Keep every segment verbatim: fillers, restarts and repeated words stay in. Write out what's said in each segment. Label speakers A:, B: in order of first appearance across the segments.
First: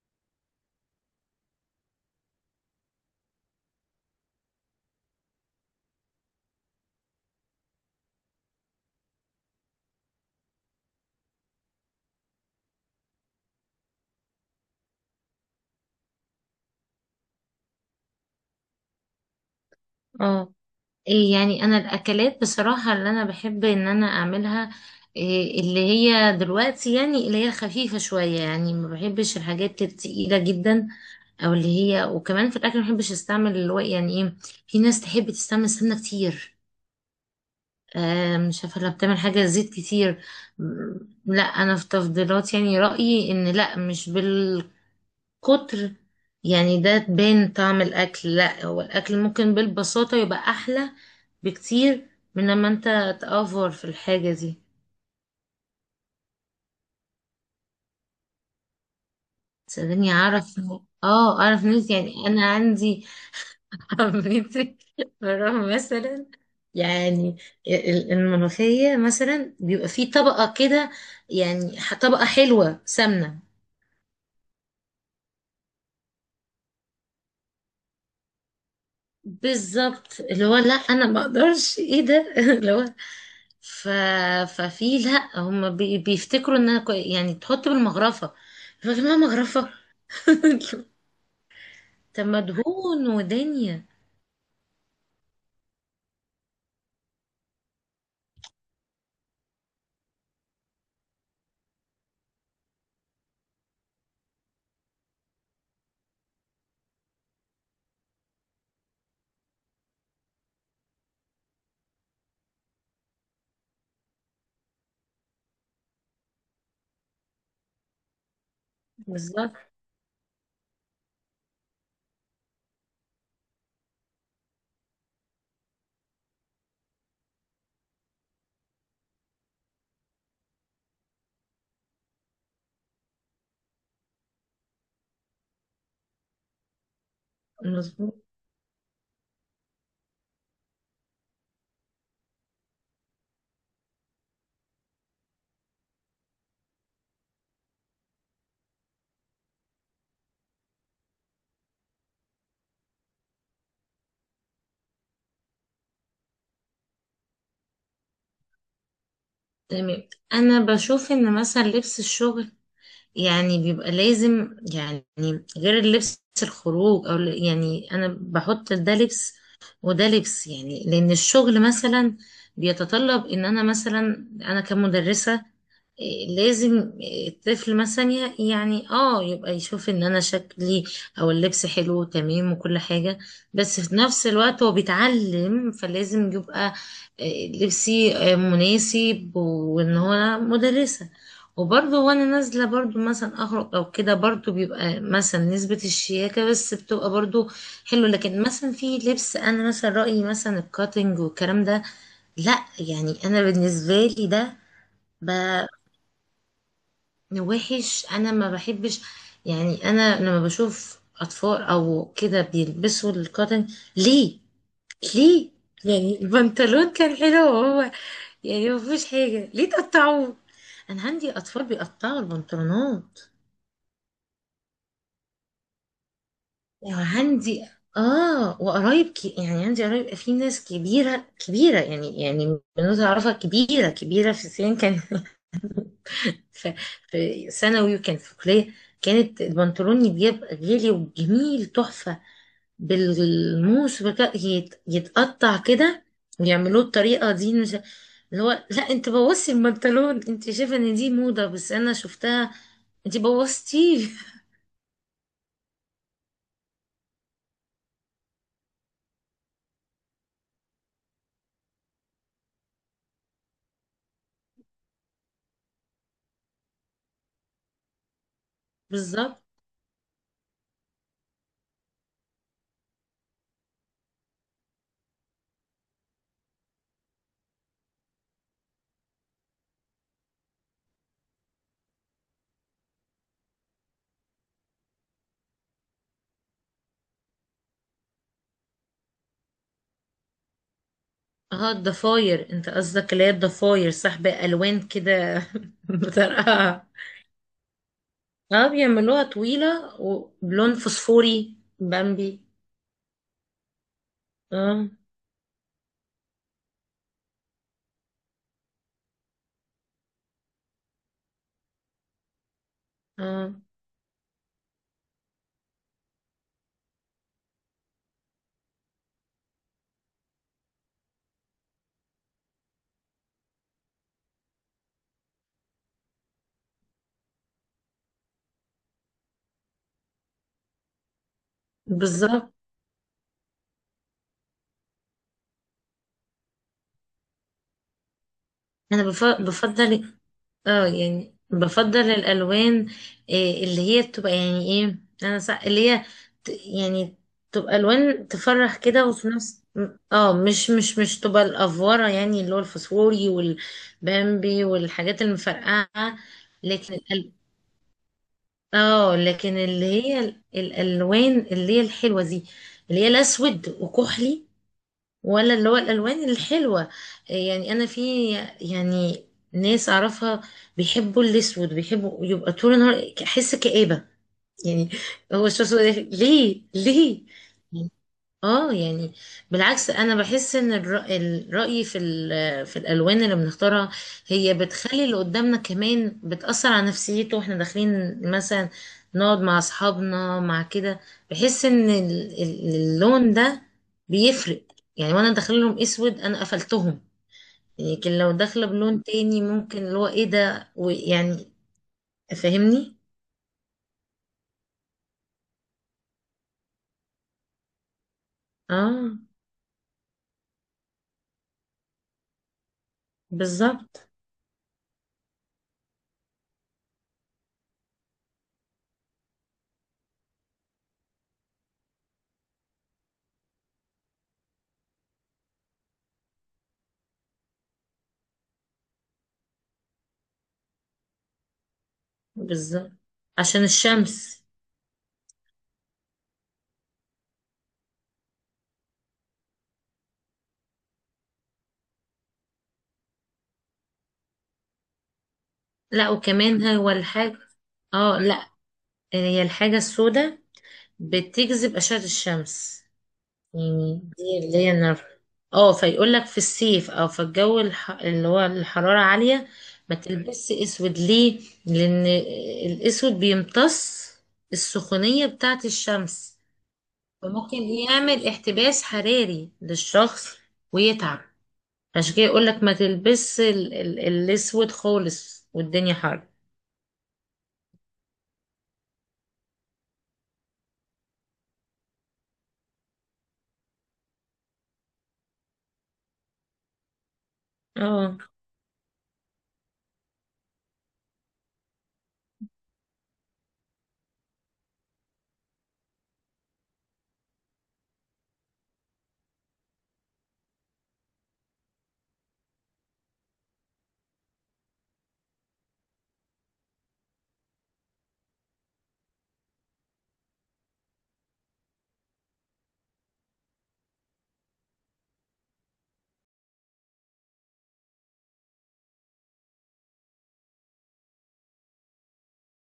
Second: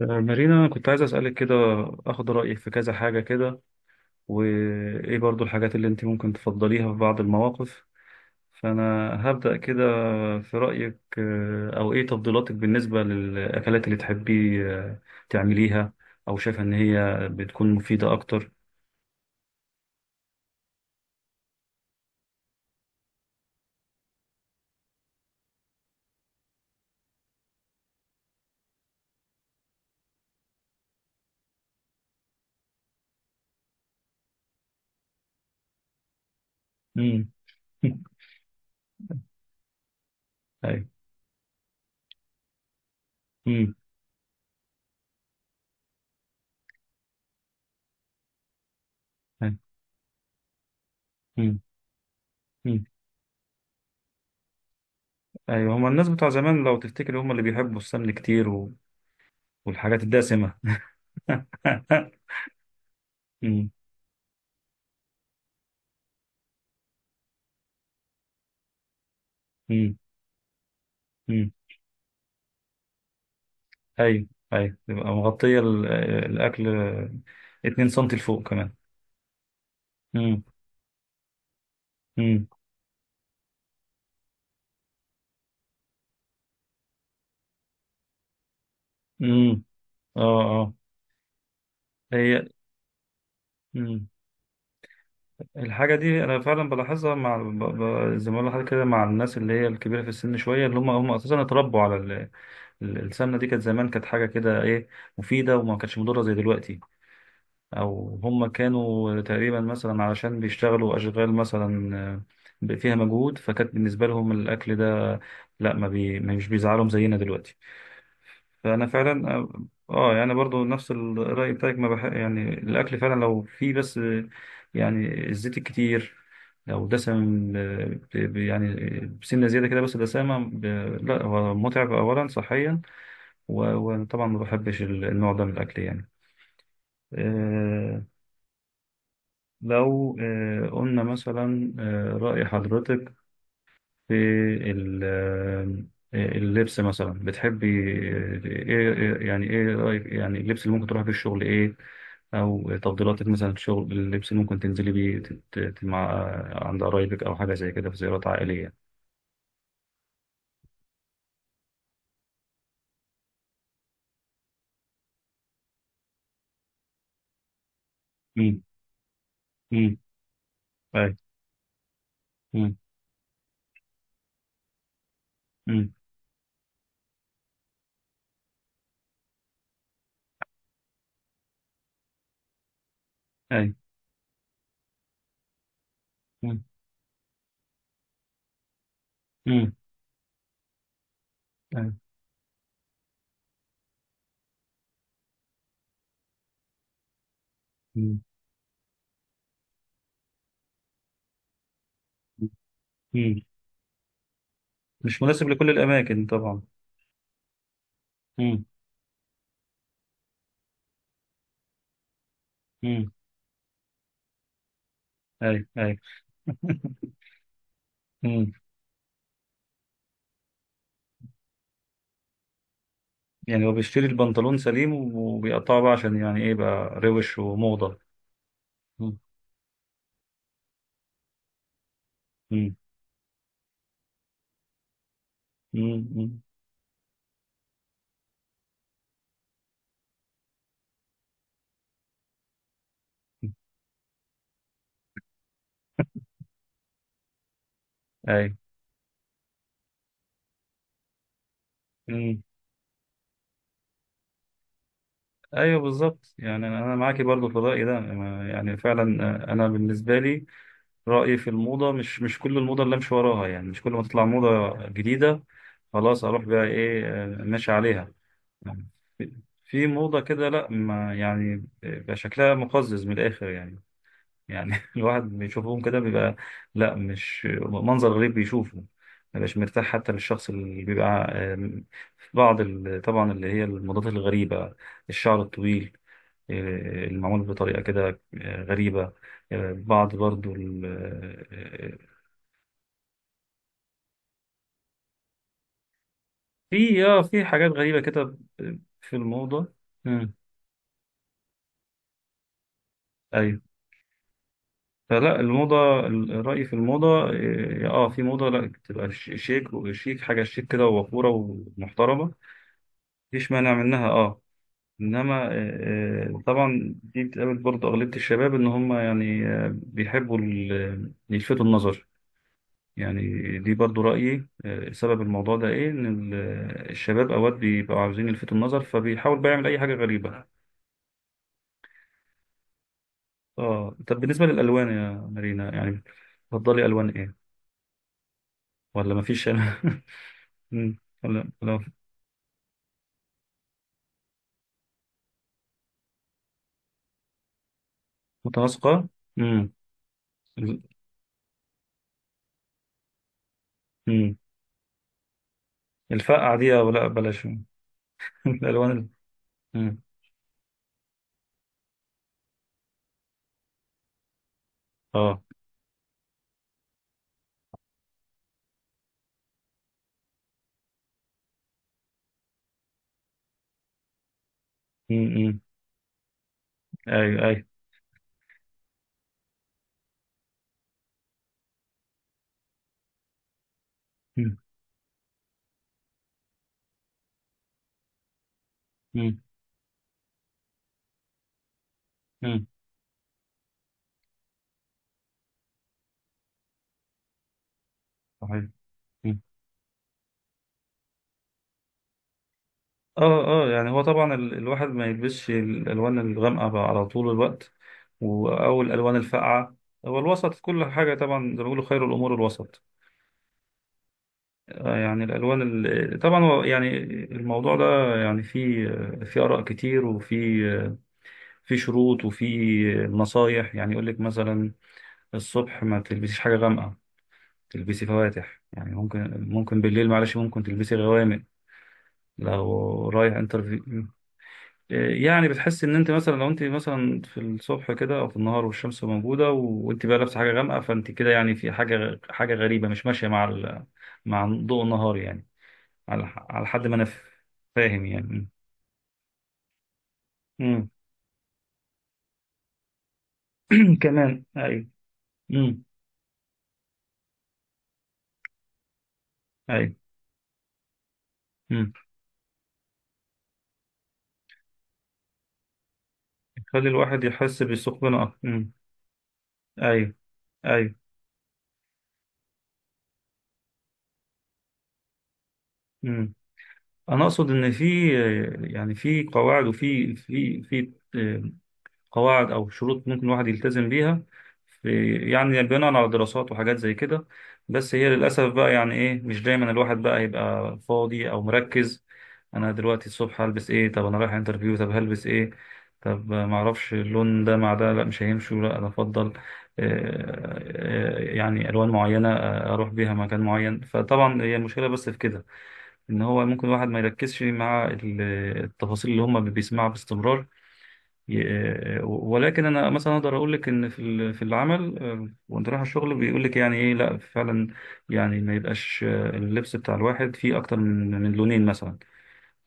A: مارينا، أنا كنت عايز أسألك كده، أخد رأيك في كذا حاجة كده، وإيه برضو الحاجات اللي أنت ممكن تفضليها في بعض المواقف. فأنا هبدأ كده. في رأيك آه، أو إيه تفضيلاتك بالنسبة للأكلات اللي تحبي آه، تعمليها، أو شايفة إن هي بتكون مفيدة أكتر؟
B: اه، إيه يعني انا الاكلات بصراحه اللي انا بحب ان انا اعملها إيه اللي هي دلوقتي، يعني اللي هي خفيفه شويه. يعني ما بحبش الحاجات التقيله جدا، او اللي هي. وكمان في الاكل ما بحبش استعمل اللي هو يعني ايه. في ناس تحب تستعمل سمنه كتير.
A: مم.
B: آه، مش عارفه لو بتعمل حاجه زيت كتير.
A: أيوه.
B: م- لا انا في تفضيلات، يعني رايي ان
A: مم.
B: لا، مش بالقطر كتر. يعني ده تبان طعم الأكل، لا هو الأكل ممكن
A: أيوه.
B: بالبساطة يبقى أحلى
A: مم.
B: بكتير من لما
A: مم.
B: أنت تأفور في الحاجة دي.
A: أيوه، هما الناس بتوع زمان لو تفتكر هما اللي بيحبوا السمن كتير و... والحاجات
B: تسألني
A: الدسمة.
B: أعرف، اه أعرف ناس. يعني أنا عندي
A: مم.
B: عمتي مرة مثلا، يعني ال- الملوخية مثلا بيبقى
A: مم.
B: فيه طبقة كده.
A: مم.
B: يعني ح- طبقة حلوة سمنة.
A: ايوه، ايوه، تبقى مغطية ال- الأكل، اتنين سنتي لفوق كمان.
B: بالظبط،
A: امم.
B: اللي هو لا انا ما اقدرش ايه ده
A: امم.
B: اللي هو ف... ففي، لا هم بي... بيفتكروا انها كو... يعني تحط بالمغرفة، فاكر انها
A: امم.
B: مغرفة.
A: اه. اه.
B: طب
A: هي.
B: مدهون ودنيا.
A: امم الحاجة دي أنا فعلا بلاحظها مع ب... ب... زي ما بقول لحضرتك كده، مع الناس اللي هي الكبيرة في السن شوية، اللي هم هم أساسا اتربوا على ال... ال- السمنة. دي كانت زمان، كانت حاجة كده إيه مفيدة، وما كانتش مضرة زي دلوقتي. أو هم كانوا تقريبا مثلا علشان بيشتغلوا أشغال مثلا، آه، ب- فيها مجهود، فكانت بالنسبة لهم الأكل ده، لا ما, بي... ما مش بيزعلهم زينا دلوقتي. فانا فعلا،
B: بالظبط.
A: اه، يعني برضو نفس الراي بتاعك، ما بح... يعني الاكل فعلا لو فيه، بس يعني الزيت الكتير، لو دسم، آه، ب- ب- يعني بسنه زياده كده، بس دسامه ب... لا هو متعب اولا صحيا، و- وطبعا ما بحبش ال- النوع ده من الاكل يعني آه
B: مظبوط.
A: لو آه قلنا مثلا، آه راي حضرتك في ال- آه، اللبس مثلا، بتحبي ايه؟ إيه- يعني ايه رأيك يعني اللبس اللي ممكن تروحي بيه الشغل ايه، او تفضيلاتك مثلا في الشغل، اللبس اللي ممكن تنزلي بيه تت- تت- مع عند قرايبك او حاجه زي كده في زيارات عائليه؟
B: تمام، انا بشوف ان مثلا لبس الشغل يعني بيبقى لازم، يعني غير اللبس الخروج او ال- يعني انا
A: امم.
B: بحط ده لبس
A: امم.
B: وده لبس. يعني لان
A: اي.
B: الشغل مثلا
A: امم.
B: بيتطلب ان انا مثلا انا كمدرسة.
A: امم.
B: إيه، لازم الطفل مثلا ي- يعني اه يبقى يشوف ان انا شكلي او اللبس حلو وتمام وكل حاجة.
A: اي.
B: بس في نفس الوقت هو بيتعلم، فلازم
A: امم.
B: يبقى إيه، لبسي آه، مناسب
A: امم.
B: وان هو أنا مدرسة.
A: أي.
B: وبرضه وانا نازله برضه مثلا اخرج او كده، برضه بيبقى مثلا نسبه الشياكه بس بتبقى برضه حلوه.
A: أمم.
B: لكن مثلا في لبس، انا مثلا رايي مثلا الكاتنج والكلام ده، لا. يعني
A: أمم.
B: انا بالنسبه لي ده
A: مش مناسب
B: ب-
A: لكل الاماكن طبعا.
B: وحش. انا ما
A: امم.
B: بحبش، يعني انا لما بشوف اطفال او كده
A: امم.
B: بيلبسوا الكاتنج، ليه؟ ليه؟
A: اي. اي.
B: يعني البنطلون كان حلو، وهو يعني ما فيهوش حاجه، ليه تقطعوه؟ انا عندي اطفال بيقطعوا البنطلونات.
A: يعني هو بيشتري البنطلون سليم وبيقطعه بقى عشان يعني ايه بقى روش
B: وعندي،
A: وموضة.
B: اه وقرايب
A: مم.
B: ك... يعني عندي قرايب في ناس كبيرة كبيرة، يعني يعني
A: مم.
B: بنوتة أعرفها كبيرة كبيرة في السن، كان
A: مم. مم.
B: في, في ثانوي وكانت في كلية، كانت البنطلون يبقى غالي وجميل تحفة، بالموس بك... يت... يتقطع كده ويعملوه الطريقة دي. مش اللي
A: ايوه.
B: هو لا، انت بوظتي البنطلون. انت شايفة ان دي موضة، بس انا
A: مم.
B: شفتها انت بوظتيه.
A: ايوه، بالظبط، يعني انا أنا معاكي برضو في الرأي ده. أنا- يعني فعلا، آه، انا بالنسبة لي رأيي في الموضة مش مش كل الموضة اللي امشي وراها. يعني مش كل ما تطلع موضة جديدة خلاص اروح بقى ايه آه، ماشي عليها يعني. في
B: بالظبط.
A: في موضة كده لا، ما يعني بيبقى شكلها مقزز من الاخر يعني، يعني الواحد بيشوفهم كده بيبقى لا، مش منظر غريب بيشوفه، ما بيبقاش مرتاح حتى للشخص اللي بيبقى آم، في بعض ال- طبعا اللي هي الموضات الغريبة، الشعر الطويل آه، المعمول بطريقة كده آه، غريبة، آه، بعض برضو ال- آه،
B: اه
A: آه،
B: الضفاير، انت قصدك اللي هي الضفاير، صح، بألوان كده. بطرقها.
A: في اه في حاجات غريبة كده
B: اه
A: ب- في
B: بيعملوها
A: الموضة.
B: طويلة
A: مم.
B: وبلون فوسفوري بامبي.
A: أيوة.
B: اه.
A: فلا الموضة الرأي في الموضة اه آه، في موضة لا، تبقى ش- شيك، وشيك، حاجة شيك كده ووقورة ومحترمة. مفيش
B: اه.
A: مانع منها اه. انما آه، آه، طبعا دي بتقابل برضه اغلبيه الشباب، ان هم يعني آه، بيحبوا ال- يلفتوا النظر يعني. دي برضه رايي، آه، سبب الموضوع ده ايه، ان ال- الشباب اوقات بيبقوا عاوزين يلفتوا النظر، فبيحاول بقى يعمل اي حاجه غريبه.
B: بالظبط.
A: اه، طب بالنسبه للالوان يا مارينا، يعني تفضلي الوان ايه
B: انا
A: ولا
B: بف-
A: مفيش؟
B: بفضل، اه
A: مم.
B: يعني
A: ولا ولا
B: بفضل الالوان إيه اللي هي بتبقى يعني ايه انا سا... اللي هي ت... يعني تبقى الوان تفرح كده،
A: متناسقه؟
B: وفي نفس
A: امم.
B: م- اه مش مش مش تبقى الافوره، يعني اللي هو الفسفوري
A: امم.
B: والبامبي والحاجات المفرقعه.
A: الفقعه دي أو
B: لكن
A: لا
B: الأل...
A: بلاش؟ الالوان ال-
B: اه لكن اللي
A: مم.
B: هي ال- الالوان اللي هي الحلوه دي، اللي هي الاسود وكحلي،
A: اه.
B: ولا اللي هو الالوان الحلوه. يعني انا في، يعني ناس اعرفها بيحبوا الاسود، بيحبوا يبقى طول النهار احس كآبة، يعني هو
A: امم.
B: الشخص ده ليه؟ ليه؟
A: ايوه. ايوه.
B: اه يعني بالعكس، انا بحس ان الر- الرأي في ال- في الالوان اللي بنختارها، هي
A: مم.
B: بتخلي اللي قدامنا كمان بتأثر على نفسيته. واحنا داخلين مثلا
A: مم.
B: نقعد مع اصحابنا مع كده، بحس ان ال-
A: مم.
B: ال- اللون ده بيفرق. يعني وانا داخل لهم اسود، انا قفلتهم. لكن لو
A: صحيح.
B: داخله بلون
A: مم.
B: تاني، ممكن اللي هو ايه ده ويعني، فاهمني.
A: اه، اه. يعني هو طبعا ال- الواحد ما يلبسش الالوان الغامقه بقى على طول الوقت، و- او الالوان
B: اه.
A: الفاقعه. هو الوسط كل حاجه طبعا، زي ما بيقولوا خير الامور الوسط.
B: بالظبط.
A: آه، يعني الالوان ال- طبعا هو يعني الموضوع ده يعني فيه في اراء كتير، وفي في شروط، وفي نصايح. يعني يقول لك مثلا الصبح ما تلبسيش حاجه غامقه، تلبسي فواتح. يعني ممكن، ممكن بالليل معلش ممكن تلبسي غوامق.
B: بالظبط،
A: لو رايح
B: عشان
A: انترفيو،
B: الشمس.
A: يعني بتحس ان انت مثلا لو انت مثلا في الصبح كده او في النهار والشمس موجوده، و- وانت بقى لابسه حاجه غامقه، فانت كده يعني في حاجه حاجه غريبه، مش ماشيه مع ال... مع ضوء النهار يعني،
B: لا
A: على ح-
B: وكمان
A: على حد
B: هو
A: ما انا ف-
B: الحاجة،
A: فاهم
B: اه
A: يعني.
B: لا، هي الحاجة السوداء
A: امم.
B: بتجذب أشعة الشمس، يعني دي
A: كمان
B: اللي هي
A: ايوه.
B: النار. اه
A: امم.
B: فيقول لك في الصيف او في الجو الح... اللي هو الحرارة عالية،
A: ايوه.
B: ما تلبسش اسود. ليه؟
A: امم.
B: لان الاسود بيمتص السخونية بتاعة الشمس،
A: يخلي الواحد
B: فممكن
A: يحس بالسخونه
B: يعمل
A: اكتر. امم.
B: احتباس حراري
A: ايوه.
B: للشخص
A: ايوه.
B: ويتعب. عشان كده يقول لك ما تلبسش ال... ال... الاسود خالص والدنيا حر.
A: امم. انا اقصد ان في، يعني في قواعد، وفي في في قواعد او شروط ممكن الواحد يلتزم بيها، في، يعني بناء على دراسات وحاجات زي كده. بس هي
B: اه.
A: للاسف بقى يعني ايه، مش دايما الواحد بقى هيبقى فاضي او مركز. انا دلوقتي الصبح هلبس ايه؟ طب انا رايح انترفيو طب هلبس ايه؟ طب ما اعرفش اللون ده مع ده لا مش هيمشوا، لا انا افضل آه، آه، يعني الوان معينه آه، اروح بيها مكان معين. فطبعا هي المشكله بس في كده، ان هو ممكن الواحد ما يركزش مع ال- التفاصيل اللي هم بيسمعها باستمرار. ي- ولكن انا مثلا اقدر اقول لك ان في ال- في العمل، آه، وانت رايح الشغل بيقول لك يعني ايه لا فعلا، يعني ما يبقاش آه، اللبس بتاع الواحد فيه اكتر من من لونين مثلا.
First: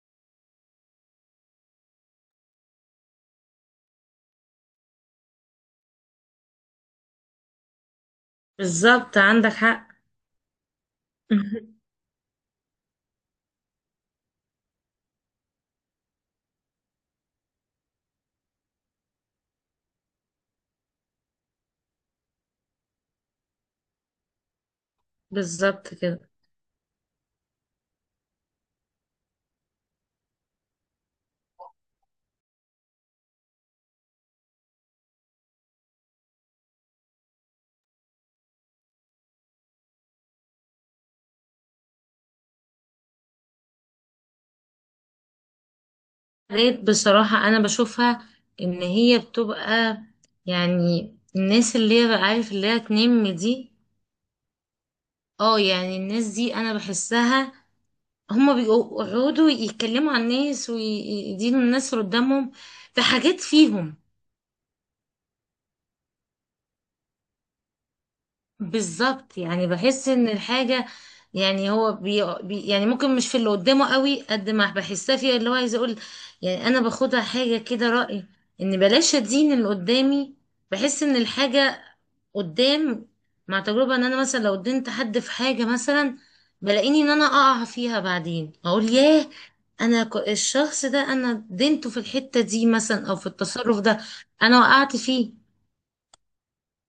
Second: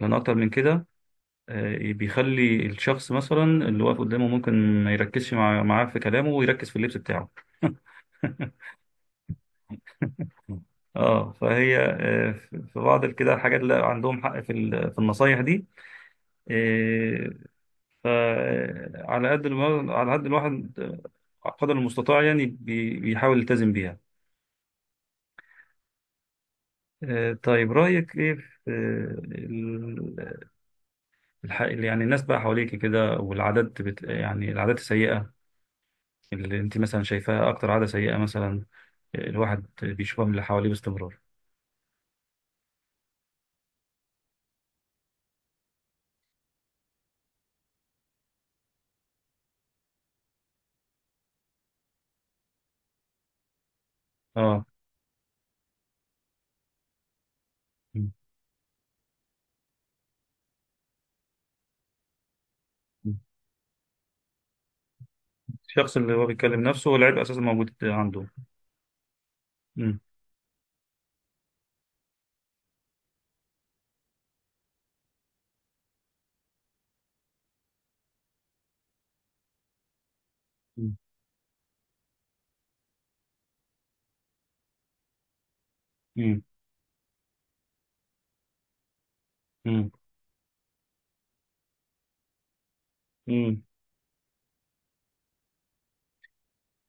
A: لان اكتر من كده آه، بيخلي الشخص مثلا اللي واقف قدامه ممكن ما يركزش مع معاه في كلامه، ويركز في اللبس بتاعه.
B: بالظبط عندك حق.
A: اه، فهي آه، في بعض كده الحاجات اللي عندهم حق في ال- في النصايح دي. آه، فعلى قد الوا- على قد الواحد، آه، قدر المستطاع يعني بي- بيحاول يلتزم بيها.
B: بالظبط كده.
A: آه، طيب رأيك إيه في آه، ال- الح- يعني الناس بقى حواليك كده والعادات بت... يعني العادات السيئة اللي أنت مثلا شايفاها أكتر عادة سيئة مثلا الواحد بيشوفها من اللي حواليه باستمرار؟
B: لقيت بصراحة أنا بشوفها إن هي بتبقى، يعني الناس اللي هي بقى عارف اللي هي تنم دي.
A: آه.
B: اه يعني الناس دي أنا بحسها
A: م.
B: هما بيقعدوا يتكلموا عن الناس ويدينوا الناس اللي قدامهم في
A: م.
B: حاجات فيهم.
A: الشخص اللي هو بيتكلم نفسه والعيب أساسا موجود عنده.
B: بالظبط، يعني
A: م.
B: بحس ان الحاجة، يعني هو بي بي يعني ممكن مش في اللي قدامه قوي قد ما بحسها فيها اللي هو عايز اقول. يعني انا باخدها حاجة كده رأي، ان بلاش ادين اللي قدامي. بحس ان الحاجة قدام، مع تجربة ان انا مثلا لو دينت حد في حاجة مثلا،
A: م.
B: بلاقيني ان انا اقع فيها بعدين اقول ياه،
A: م.
B: انا ك- الشخص ده انا دينته في الحتة دي مثلا او في
A: م.
B: التصرف ده، انا وقعت فيه.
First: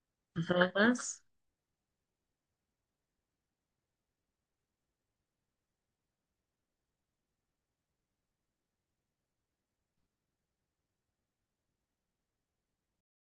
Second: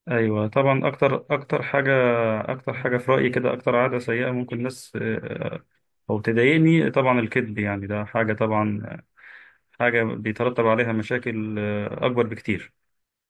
A: ايوه طبعا،
B: فاهمة؟
A: اكتر اكتر حاجه اكتر حاجه في رايي كده، اكتر عاده سيئه ممكن الناس آه، او تضايقني طبعا الكذب. يعني ده حاجه طبعا، حاجه بيترتب عليها مشاكل آه، اكبر بكتير.